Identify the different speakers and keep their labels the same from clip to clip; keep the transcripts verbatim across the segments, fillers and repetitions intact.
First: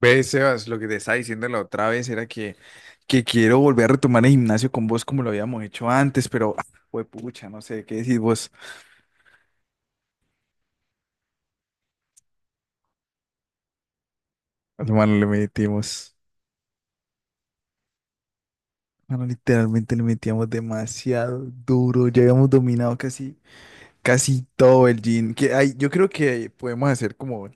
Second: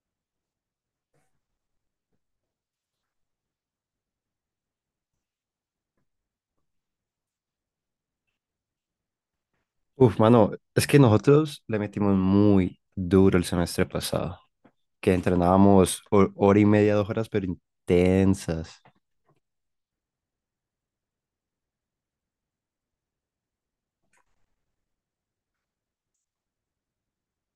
Speaker 1: Ves, Sebas, lo que te estaba diciendo la otra vez era que, que quiero volver a retomar el gimnasio con vos como lo habíamos hecho antes, pero, ah, pucha, no sé, ¿qué decís vos?
Speaker 2: Uf, mano, es que nosotros le metimos muy duro el semestre pasado, que
Speaker 1: Hermano, le
Speaker 2: entrenábamos
Speaker 1: metimos,
Speaker 2: ho- hora y media, dos horas, pero intensas.
Speaker 1: hermano, literalmente le metíamos demasiado duro, ya habíamos dominado casi, casi todo el gym, que hay, yo creo que podemos hacer como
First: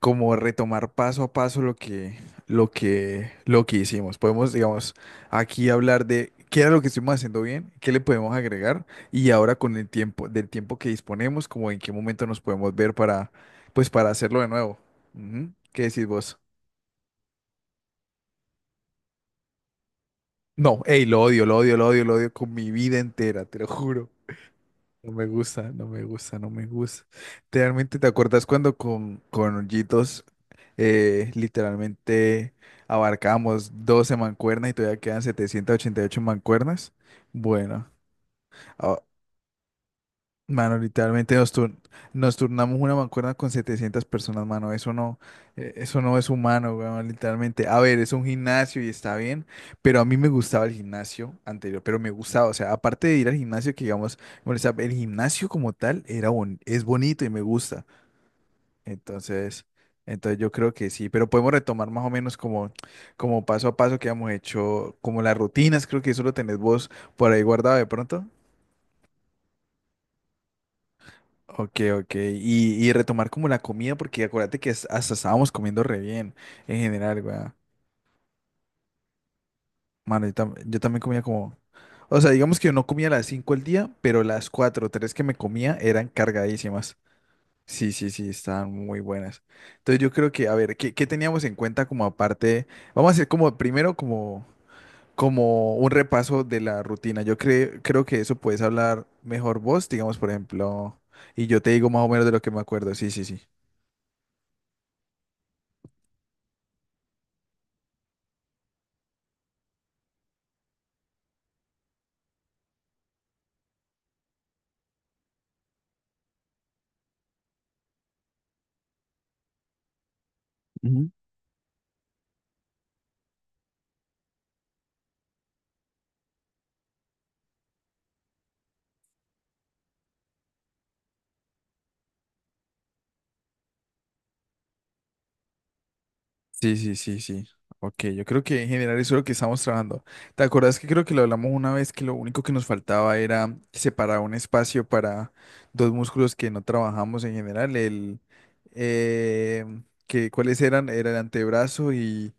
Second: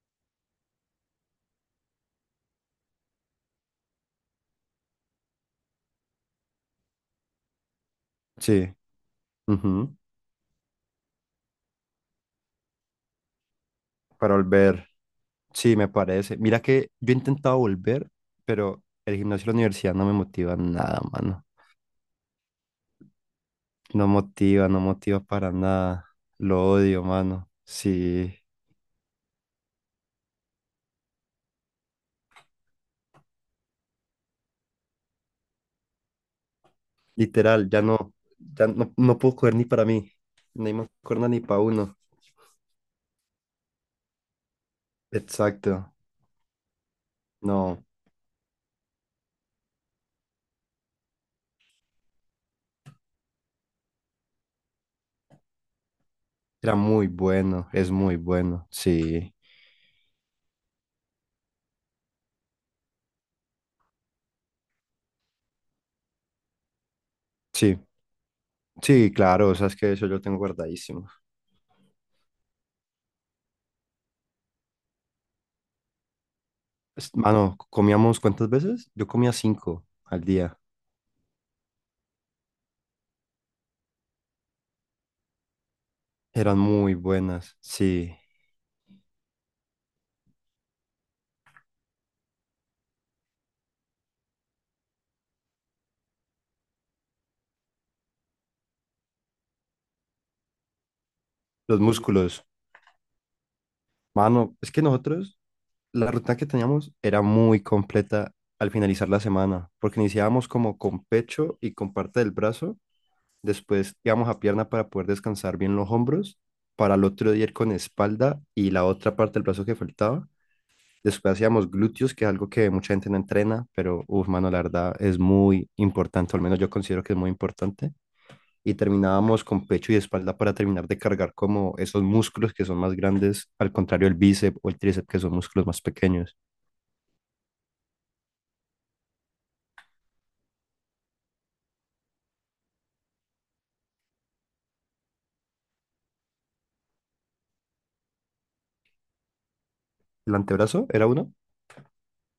Speaker 1: como retomar paso a paso lo que, lo que, lo que hicimos. Podemos, digamos, aquí hablar de qué era lo que estuvimos haciendo bien, qué le podemos
Speaker 2: Sí,
Speaker 1: agregar y ahora con el
Speaker 2: ujú.
Speaker 1: tiempo, del tiempo que disponemos, como en qué momento nos podemos ver para, pues, para
Speaker 2: Para
Speaker 1: hacerlo de nuevo.
Speaker 2: volver.
Speaker 1: Ujú.
Speaker 2: Sí,
Speaker 1: ¿Qué
Speaker 2: me
Speaker 1: decís
Speaker 2: parece.
Speaker 1: vos?
Speaker 2: Mira que yo he intentado volver, pero el gimnasio de la universidad no me motiva
Speaker 1: No,
Speaker 2: nada,
Speaker 1: hey, lo odio,
Speaker 2: mano.
Speaker 1: lo odio, lo odio, lo odio con mi vida entera, te lo
Speaker 2: No
Speaker 1: juro.
Speaker 2: motiva, no
Speaker 1: No
Speaker 2: motiva
Speaker 1: me
Speaker 2: para
Speaker 1: gusta, no me
Speaker 2: nada.
Speaker 1: gusta, no me
Speaker 2: Lo odio,
Speaker 1: gusta.
Speaker 2: mano.
Speaker 1: Realmente, ¿te
Speaker 2: Sí,
Speaker 1: acuerdas cuando con, con Hoyitos, eh, literalmente abarcamos doce mancuernas y todavía quedan setecientas ochenta y ocho mancuernas?
Speaker 2: literal, ya
Speaker 1: Bueno,
Speaker 2: no, ya no,
Speaker 1: a-
Speaker 2: no puedo coger ni para mí, ni
Speaker 1: mano,
Speaker 2: me acuerdo
Speaker 1: literalmente
Speaker 2: ni
Speaker 1: nos,
Speaker 2: para
Speaker 1: tur-
Speaker 2: uno.
Speaker 1: nos turnamos una mancuerna con setecientas personas, mano. Eso no, eh,
Speaker 2: Exacto.
Speaker 1: eso no es humano, weón, literalmente. A
Speaker 2: No.
Speaker 1: ver, es un gimnasio y está bien, pero a mí me gustaba el gimnasio anterior, pero me gustaba, o sea, aparte de ir al gimnasio, que digamos, bueno, o sea, el gimnasio como tal era bon-
Speaker 2: Era
Speaker 1: es
Speaker 2: muy
Speaker 1: bonito y me
Speaker 2: bueno,
Speaker 1: gusta.
Speaker 2: es muy bueno. Sí,
Speaker 1: Entonces, entonces yo creo que sí, pero podemos retomar más o menos como, como paso a paso que hemos hecho, como las rutinas, creo que eso lo tenés vos por ahí guardado
Speaker 2: sí,
Speaker 1: de pronto.
Speaker 2: sí, claro, o sea, es que eso yo lo tengo guardadísimo.
Speaker 1: Ok, ok. Y, y retomar como la comida, porque acuérdate que es- hasta estábamos comiendo re bien en
Speaker 2: Es-
Speaker 1: general, weón.
Speaker 2: Mano, ¿comíamos cuántas veces? Yo comía cinco al
Speaker 1: Mano, yo, tam-
Speaker 2: día.
Speaker 1: yo también comía como... O sea, digamos que yo no comía a las cinco al día, pero las cuatro, o tres que me comía eran
Speaker 2: Eran muy
Speaker 1: cargadísimas.
Speaker 2: buenas,
Speaker 1: Sí, sí,
Speaker 2: sí.
Speaker 1: sí, estaban muy buenas. Entonces yo creo que, a ver, ¿qué, qué teníamos en cuenta como aparte? Vamos a hacer como primero como, como un repaso de la rutina. Yo cre- creo que eso puedes hablar mejor vos, digamos, por ejemplo, y yo te
Speaker 2: Los
Speaker 1: digo más o menos de lo
Speaker 2: músculos,
Speaker 1: que me acuerdo. Sí, sí, sí.
Speaker 2: mano, es que nosotros, la rutina que teníamos era muy completa al finalizar la semana, porque iniciábamos como con pecho y con parte del brazo, después íbamos a pierna para poder descansar bien los hombros, para el otro día ir con espalda y la otra parte del brazo que faltaba. Después hacíamos glúteos, que es algo que mucha gente no entrena, pero, uff, mano, la verdad es muy importante, o al menos yo considero que es muy importante. Y terminábamos con pecho y espalda para terminar de cargar como esos músculos que son más grandes, al contrario del bíceps o el tríceps, que son músculos más pequeños.
Speaker 1: Sí, sí, sí, sí. Ok, yo creo que en general eso es lo que estamos trabajando. ¿Te acuerdas que creo que lo hablamos una vez que lo único que nos faltaba era separar un espacio para dos músculos que no trabajamos en general? El, eh, que,
Speaker 2: El
Speaker 1: ¿cuáles
Speaker 2: antebrazo
Speaker 1: eran?
Speaker 2: era
Speaker 1: Era el
Speaker 2: uno,
Speaker 1: antebrazo y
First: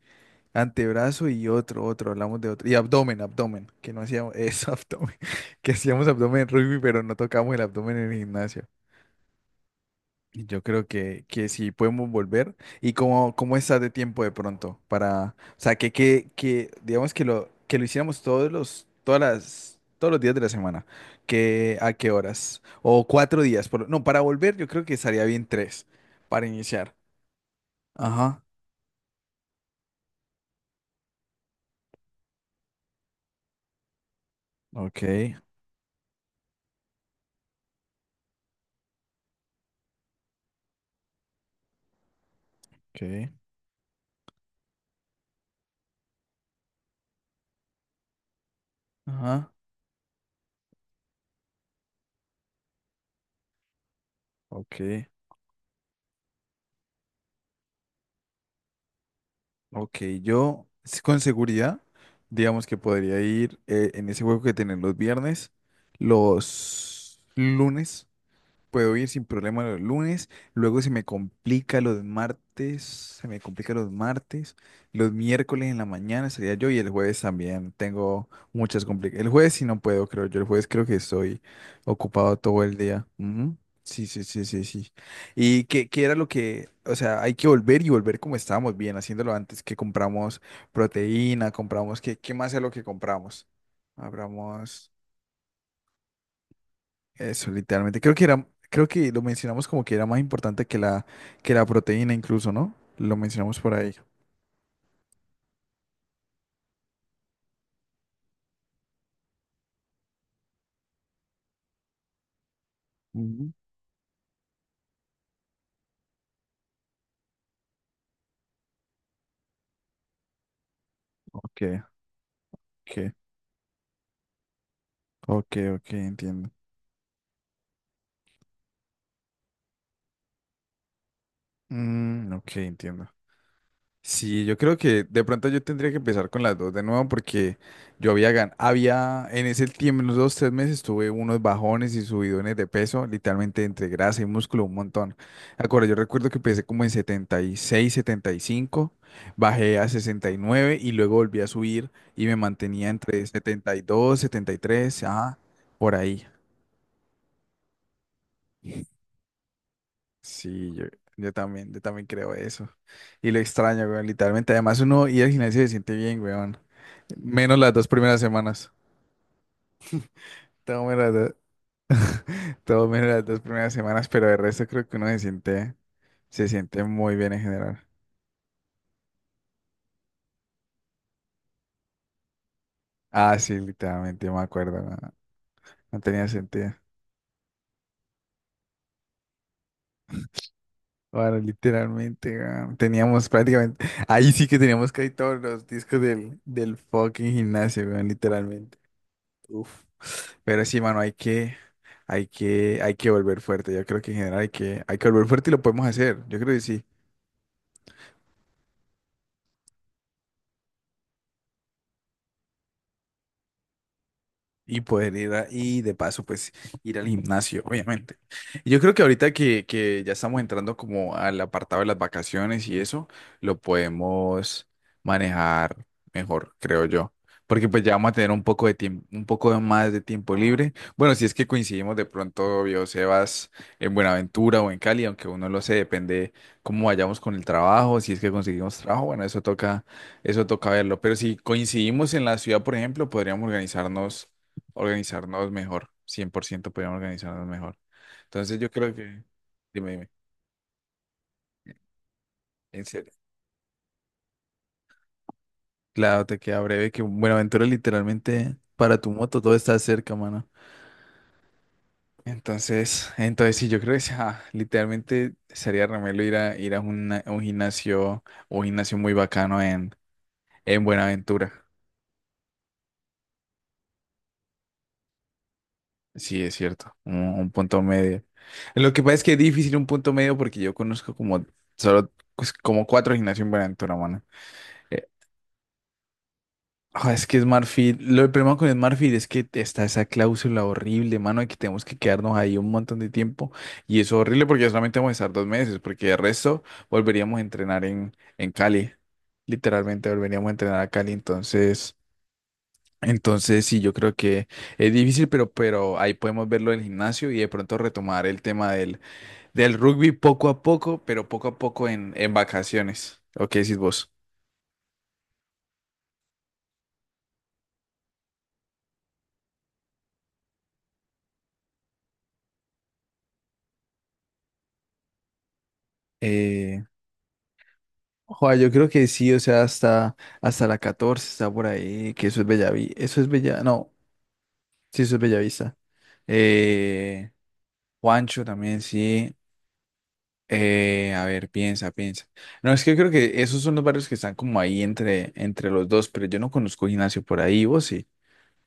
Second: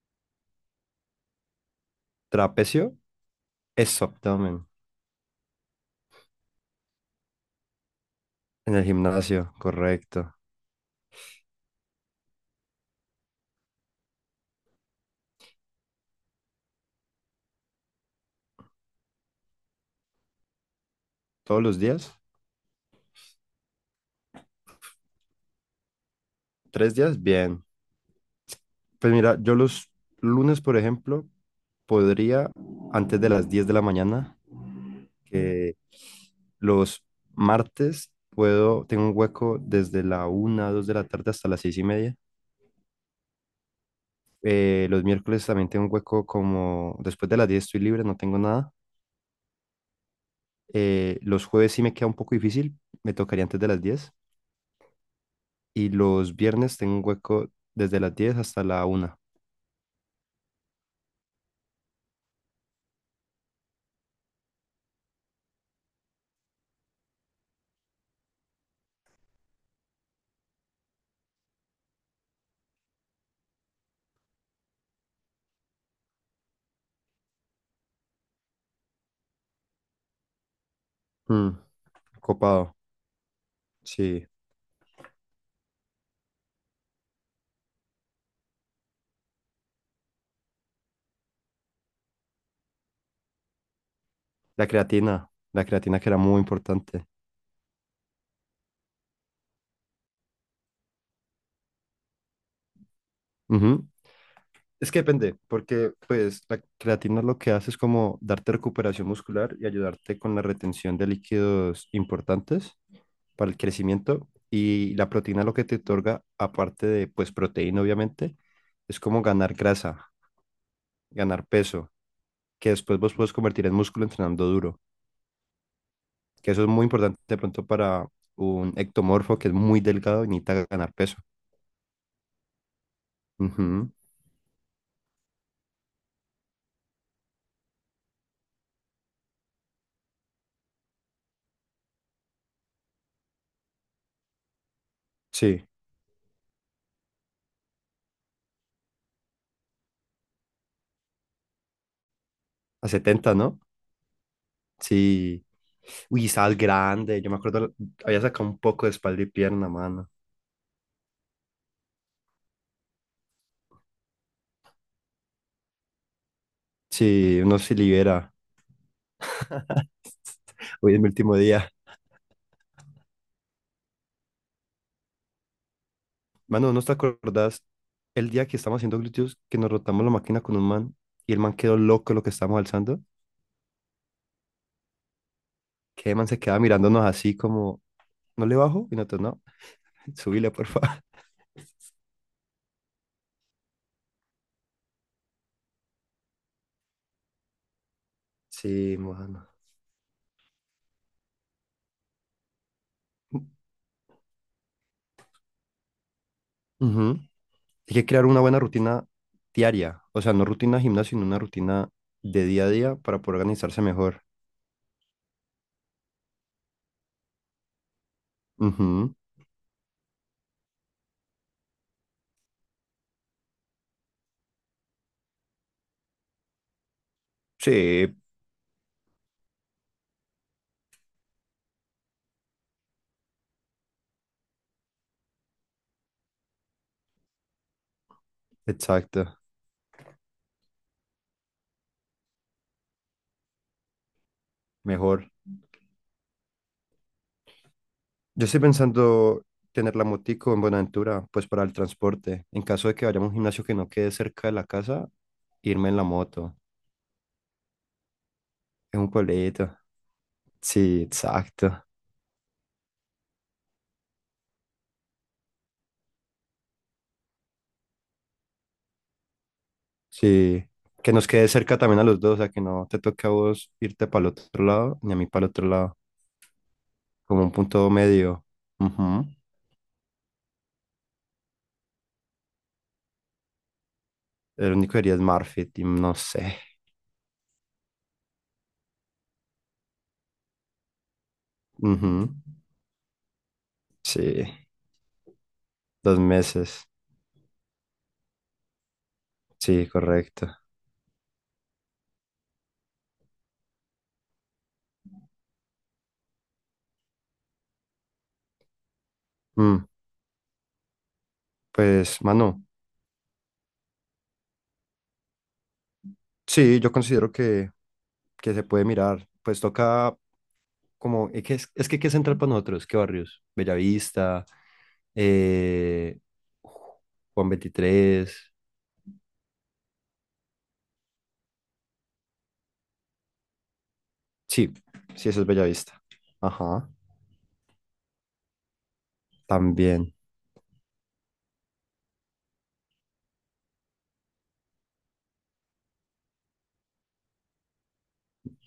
Speaker 1: antebrazo y otro, otro, hablamos de otro. Y
Speaker 2: trapecio,
Speaker 1: abdomen, abdomen, que no
Speaker 2: eso,
Speaker 1: hacíamos,
Speaker 2: abdomen.
Speaker 1: eso, abdomen, que hacíamos abdomen en rugby, pero no tocamos el abdomen en el gimnasio.
Speaker 2: En el gimnasio, correcto.
Speaker 1: Yo creo que, que sí podemos volver. ¿Y cómo, cómo estás de tiempo de pronto? Para, o sea, que, que, que digamos que lo, que lo hiciéramos todos los, todas las, todos los días de la semana.
Speaker 2: Todos
Speaker 1: ¿Que
Speaker 2: los
Speaker 1: a qué
Speaker 2: días,
Speaker 1: horas? O cuatro días. Por- no, para volver yo creo que estaría bien tres para iniciar.
Speaker 2: tres días, bien.
Speaker 1: Ajá.
Speaker 2: Pues mira, yo los lunes, por ejemplo, podría, antes de las diez de la mañana,
Speaker 1: Ok,
Speaker 2: que... Los martes puedo, tengo un hueco desde la una dos de la tarde hasta las seis y media.
Speaker 1: ok.
Speaker 2: Eh, los miércoles también tengo un hueco como después de las diez estoy libre, no tengo nada.
Speaker 1: Ajá.
Speaker 2: Eh, los jueves sí me queda un poco difícil, me tocaría antes de las diez.
Speaker 1: Ok,
Speaker 2: Y los viernes tengo un hueco desde las diez hasta la una.
Speaker 1: ok. Yo s- con seguridad, digamos que podría ir, eh, en ese juego que tienen los viernes, los lunes. Puedo ir sin problema los lunes, luego se me complica los martes, se me complica los martes, los miércoles en la mañana sería yo, y el jueves también tengo muchas complicaciones. El jueves sí no puedo, creo yo, el jueves creo que estoy
Speaker 2: Mm,
Speaker 1: ocupado todo
Speaker 2: copado,
Speaker 1: el día. Ujú. Sí, sí,
Speaker 2: sí.
Speaker 1: sí, sí, sí. ¿Y qué, qué era lo que, o sea, hay que volver y volver como estábamos bien, haciéndolo antes que compramos proteína, compramos, ¿qué, qué más es lo que compramos?
Speaker 2: La
Speaker 1: Compramos.
Speaker 2: creatina, la creatina que era muy importante.
Speaker 1: Eso, literalmente. Creo que era, creo que lo mencionamos como que era más importante que la, que la proteína incluso, ¿no? Lo mencionamos por
Speaker 2: Ujú.
Speaker 1: ahí.
Speaker 2: Es que depende, porque pues la creatina lo que hace es como darte recuperación muscular y ayudarte con la retención de líquidos importantes para
Speaker 1: Ujú.
Speaker 2: el crecimiento. Y la proteína lo que te otorga, aparte de pues proteína obviamente, es como ganar grasa, ganar
Speaker 1: Ok,
Speaker 2: peso, que
Speaker 1: ok,
Speaker 2: después vos puedes convertir en músculo entrenando duro.
Speaker 1: ok, ok, entiendo.
Speaker 2: Que eso es muy importante de pronto para un ectomorfo que es muy delgado y necesita ganar peso.
Speaker 1: Mm, ok, entiendo.
Speaker 2: Ujú.
Speaker 1: Sí, yo creo que de pronto yo tendría que empezar con las dos de nuevo porque yo había gan había en ese tiempo, en los dos, tres meses, tuve unos bajones y subidones de peso, literalmente entre grasa y músculo, un montón. Me
Speaker 2: Sí,
Speaker 1: acuerdo, yo recuerdo que empecé como en setenta setenta y seis, setenta y cinco, bajé a sesenta y nueve y luego volví a subir y me
Speaker 2: a
Speaker 1: mantenía entre
Speaker 2: setenta, ¿no?
Speaker 1: setenta setenta y dos, setenta y tres, ah,
Speaker 2: Sí.
Speaker 1: por
Speaker 2: Uy,
Speaker 1: ahí.
Speaker 2: estabas grande. Yo me acuerdo, había sacado un poco de espalda y pierna, mano.
Speaker 1: Sí, yo, yo también, yo también creo eso. Y lo extraño, weón, literalmente. Además uno ir al gimnasio se siente bien, weón.
Speaker 2: Sí,
Speaker 1: Menos
Speaker 2: uno
Speaker 1: las
Speaker 2: se
Speaker 1: dos primeras
Speaker 2: libera.
Speaker 1: semanas. Todo
Speaker 2: Hoy
Speaker 1: menos
Speaker 2: es mi
Speaker 1: las dos,
Speaker 2: último día.
Speaker 1: todo menos las dos primeras semanas, pero de resto creo que uno se siente, se
Speaker 2: Mano, ¿no
Speaker 1: siente
Speaker 2: te
Speaker 1: muy bien en
Speaker 2: acordás
Speaker 1: general.
Speaker 2: el día que estábamos haciendo glúteos que nos rotamos la máquina con un man y el man quedó loco lo que estábamos alzando?
Speaker 1: Ah, sí, literalmente, yo me acuerdo, no, no
Speaker 2: Que el
Speaker 1: tenía
Speaker 2: man se quedaba
Speaker 1: sentido.
Speaker 2: mirándonos así como, ¿no le bajo? Y nosotros, no, subile, por favor.
Speaker 1: Bueno, literalmente, weón, teníamos prácticamente, ahí sí que teníamos casi todos los discos del, del fucking gimnasio, weón, literalmente.
Speaker 2: Sí, mano.
Speaker 1: Uf. Pero sí, mano, hay que, hay que, hay que volver fuerte. Yo creo que en general hay que, hay que volver fuerte y lo podemos hacer. Yo creo que sí.
Speaker 2: Ujú. Hay que crear una buena rutina diaria, o sea, no rutina de gimnasio, sino una rutina de día a día para poder organizarse mejor.
Speaker 1: Y poder ir a- y de paso, pues ir al gimnasio, obviamente. Y yo creo que
Speaker 2: Ujú.
Speaker 1: ahorita que, que ya estamos entrando como al apartado de las vacaciones y eso, lo podemos manejar mejor, creo yo. Porque pues ya vamos a
Speaker 2: Sí.
Speaker 1: tener un poco de tiempo, un poco más de tiempo libre. Bueno, si es que coincidimos de pronto, yo, Sebas, en Buenaventura o en Cali, aunque uno lo sé, depende cómo vayamos con el trabajo, si es que conseguimos trabajo, bueno,
Speaker 2: Exacto,
Speaker 1: eso toca, eso toca verlo. Pero si coincidimos en la ciudad, por ejemplo, podríamos organizarnos
Speaker 2: mejor.
Speaker 1: organizarnos mejor, cien por ciento podríamos organizarnos mejor.
Speaker 2: Yo
Speaker 1: Entonces
Speaker 2: estoy
Speaker 1: yo creo que,
Speaker 2: pensando
Speaker 1: dime,
Speaker 2: tener la
Speaker 1: dime,
Speaker 2: motico en Buenaventura, pues para el transporte. En
Speaker 1: en
Speaker 2: caso de que
Speaker 1: serio.
Speaker 2: vayamos a un gimnasio que no quede cerca de la casa, irme en la
Speaker 1: Claro, te
Speaker 2: moto.
Speaker 1: queda breve que Buenaventura literalmente
Speaker 2: Es
Speaker 1: para tu
Speaker 2: un
Speaker 1: moto todo está
Speaker 2: pueblito.
Speaker 1: cerca, mano.
Speaker 2: Sí, exacto.
Speaker 1: Entonces, entonces sí, yo creo que sea, literalmente sería remelo ir a ir a una- a un gimnasio, un gimnasio muy bacano en,
Speaker 2: Sí.
Speaker 1: en
Speaker 2: Que nos quede
Speaker 1: Buenaventura.
Speaker 2: cerca también a los dos, o sea, que no te toque a vos irte para el otro lado, ni a mí para el otro lado,
Speaker 1: Sí, es cierto, un,
Speaker 2: como
Speaker 1: un
Speaker 2: un
Speaker 1: punto
Speaker 2: punto
Speaker 1: medio.
Speaker 2: medio.
Speaker 1: Lo que pasa es
Speaker 2: Ujú.
Speaker 1: que es difícil un punto medio porque yo conozco como solo pues, como cuatro gimnasios en Buenaventura, mano.
Speaker 2: El único
Speaker 1: Eh,
Speaker 2: día es marketing, no sé.
Speaker 1: Ah, es que Smart Fit, lo problema con Smart Fit es que está esa cláusula horrible, mano, de que tenemos que
Speaker 2: Ujú.
Speaker 1: quedarnos ahí un montón de tiempo. Y eso es
Speaker 2: Sí,
Speaker 1: horrible porque solamente vamos a estar dos meses, porque el
Speaker 2: dos
Speaker 1: resto
Speaker 2: meses.
Speaker 1: volveríamos a entrenar en, en Cali.
Speaker 2: Sí,
Speaker 1: Literalmente volveríamos
Speaker 2: correcto.
Speaker 1: a entrenar a Cali. Entonces, entonces sí, yo creo que es difícil, pero, pero ahí podemos verlo del gimnasio y de pronto retomar el tema del, del
Speaker 2: Mm,
Speaker 1: rugby poco a poco, pero poco a poco en,
Speaker 2: pues,
Speaker 1: en
Speaker 2: mano,
Speaker 1: vacaciones. ¿O qué decís vos?
Speaker 2: sí, yo considero que, que se puede mirar. Pues toca como, es que, es, es que ¿qué es central para nosotros? ¿Qué barrios? Bellavista, eh, Juan veintitrés.
Speaker 1: Joa, yo creo que sí, o sea, hasta, hasta la catorce está por ahí, que eso es Bellaví, eso es Bella, no,
Speaker 2: Sí,
Speaker 1: sí, eso es
Speaker 2: sí, eso es
Speaker 1: Bellavista.
Speaker 2: Bellavista. Ajá,
Speaker 1: Eh, Juancho también, sí.
Speaker 2: también.
Speaker 1: Eh, a ver, piensa, piensa. No, es que creo que esos son los barrios que están como ahí entre, entre los dos, pero yo no conozco gimnasio por ahí, vos sí.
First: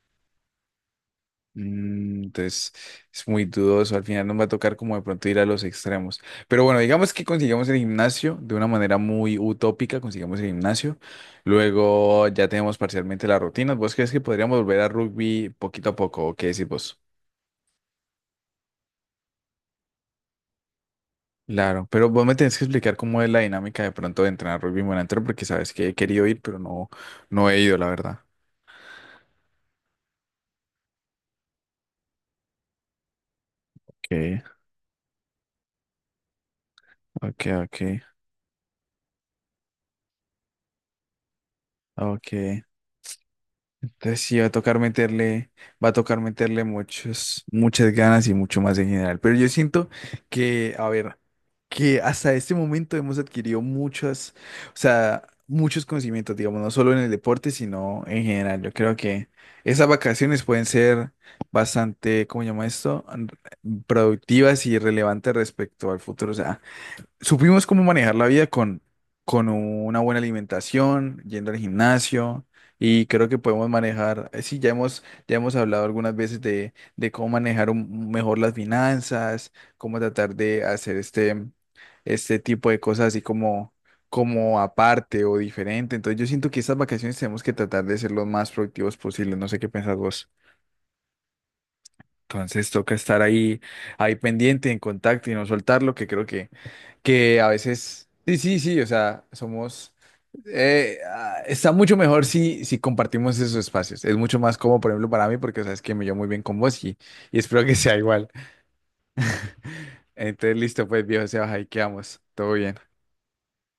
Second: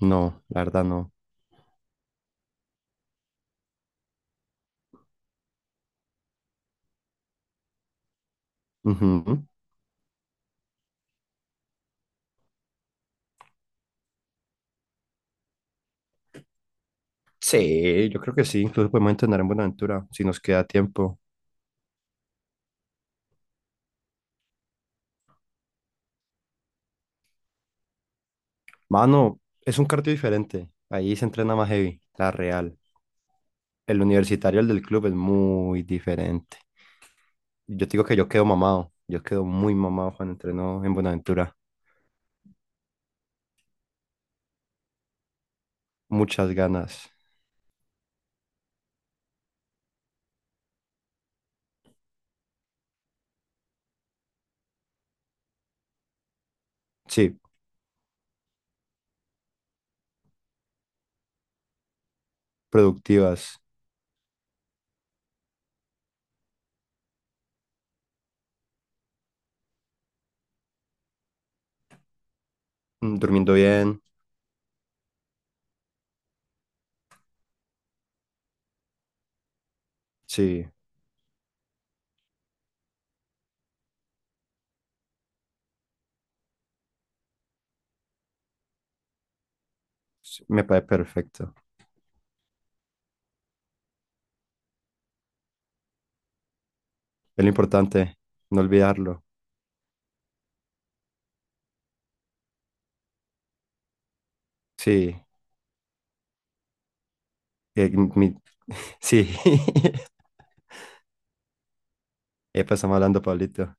Speaker 2: No, la verdad no.
Speaker 1: Mm, entonces es muy dudoso, al final nos va a tocar como de pronto ir a los extremos. Pero bueno, digamos que consigamos el gimnasio de una manera
Speaker 2: Ujú.
Speaker 1: muy utópica, consigamos el gimnasio, luego ya tenemos parcialmente las rutinas. ¿Vos crees que podríamos volver a rugby poquito a poco o qué decís vos?
Speaker 2: Sí, yo creo que sí. Incluso podemos entrenar en Buenaventura si nos queda tiempo.
Speaker 1: Claro, pero vos me tenés que explicar cómo es la dinámica de pronto de entrenar rugby monitor porque sabes que he querido ir, pero no, no he ido, la verdad.
Speaker 2: Mano, es un cardio diferente. Ahí se entrena más heavy, la real. El
Speaker 1: Okay,
Speaker 2: universitario, el del club, es muy diferente.
Speaker 1: okay,
Speaker 2: Yo te
Speaker 1: okay,
Speaker 2: digo que yo quedo mamado. Yo quedo muy mamado cuando entreno en Buenaventura.
Speaker 1: ok. Entonces sí va a tocar meterle, va a tocar
Speaker 2: Muchas
Speaker 1: meterle
Speaker 2: ganas.
Speaker 1: muchos, muchas ganas y mucho más en general. Pero yo siento que, a ver, que hasta este momento hemos adquirido muchas, o sea, muchos conocimientos, digamos, no solo en el
Speaker 2: Sí,
Speaker 1: deporte, sino en general. Yo creo que esas vacaciones pueden ser bastante, ¿cómo llama esto? An-
Speaker 2: productivas.
Speaker 1: Productivas y relevantes respecto al futuro. O sea, supimos cómo manejar la vida con, con una buena alimentación, yendo al gimnasio, y
Speaker 2: Mm,
Speaker 1: creo que
Speaker 2: durmiendo
Speaker 1: podemos
Speaker 2: bien.
Speaker 1: manejar, eh, sí, ya hemos, ya hemos hablado algunas veces de, de cómo manejar un- mejor las finanzas, cómo tratar de
Speaker 2: Sí,
Speaker 1: hacer este, este tipo de cosas así como, como aparte o diferente. Entonces yo siento que estas vacaciones tenemos que tratar de ser lo más productivos posible, no sé qué pensás vos.
Speaker 2: sí, me parece perfecto.
Speaker 1: Entonces toca estar ahí, ahí pendiente, en contacto y no soltarlo, que creo que que
Speaker 2: Es
Speaker 1: a
Speaker 2: lo
Speaker 1: veces,
Speaker 2: importante,
Speaker 1: sí, sí,
Speaker 2: no
Speaker 1: sí, o
Speaker 2: olvidarlo.
Speaker 1: sea, somos, eh, ah, está mucho mejor si, si compartimos esos espacios. Es mucho más cómodo, por ejemplo,
Speaker 2: Sí,
Speaker 1: para mí, porque sabes que me llevo muy bien con vos y, y espero que
Speaker 2: eh,
Speaker 1: sea igual.
Speaker 2: mi- sí.
Speaker 1: Entonces, listo, pues, viejo, se baja y quedamos. Todo
Speaker 2: Epa,
Speaker 1: bien.
Speaker 2: estamos hablando, Pablito.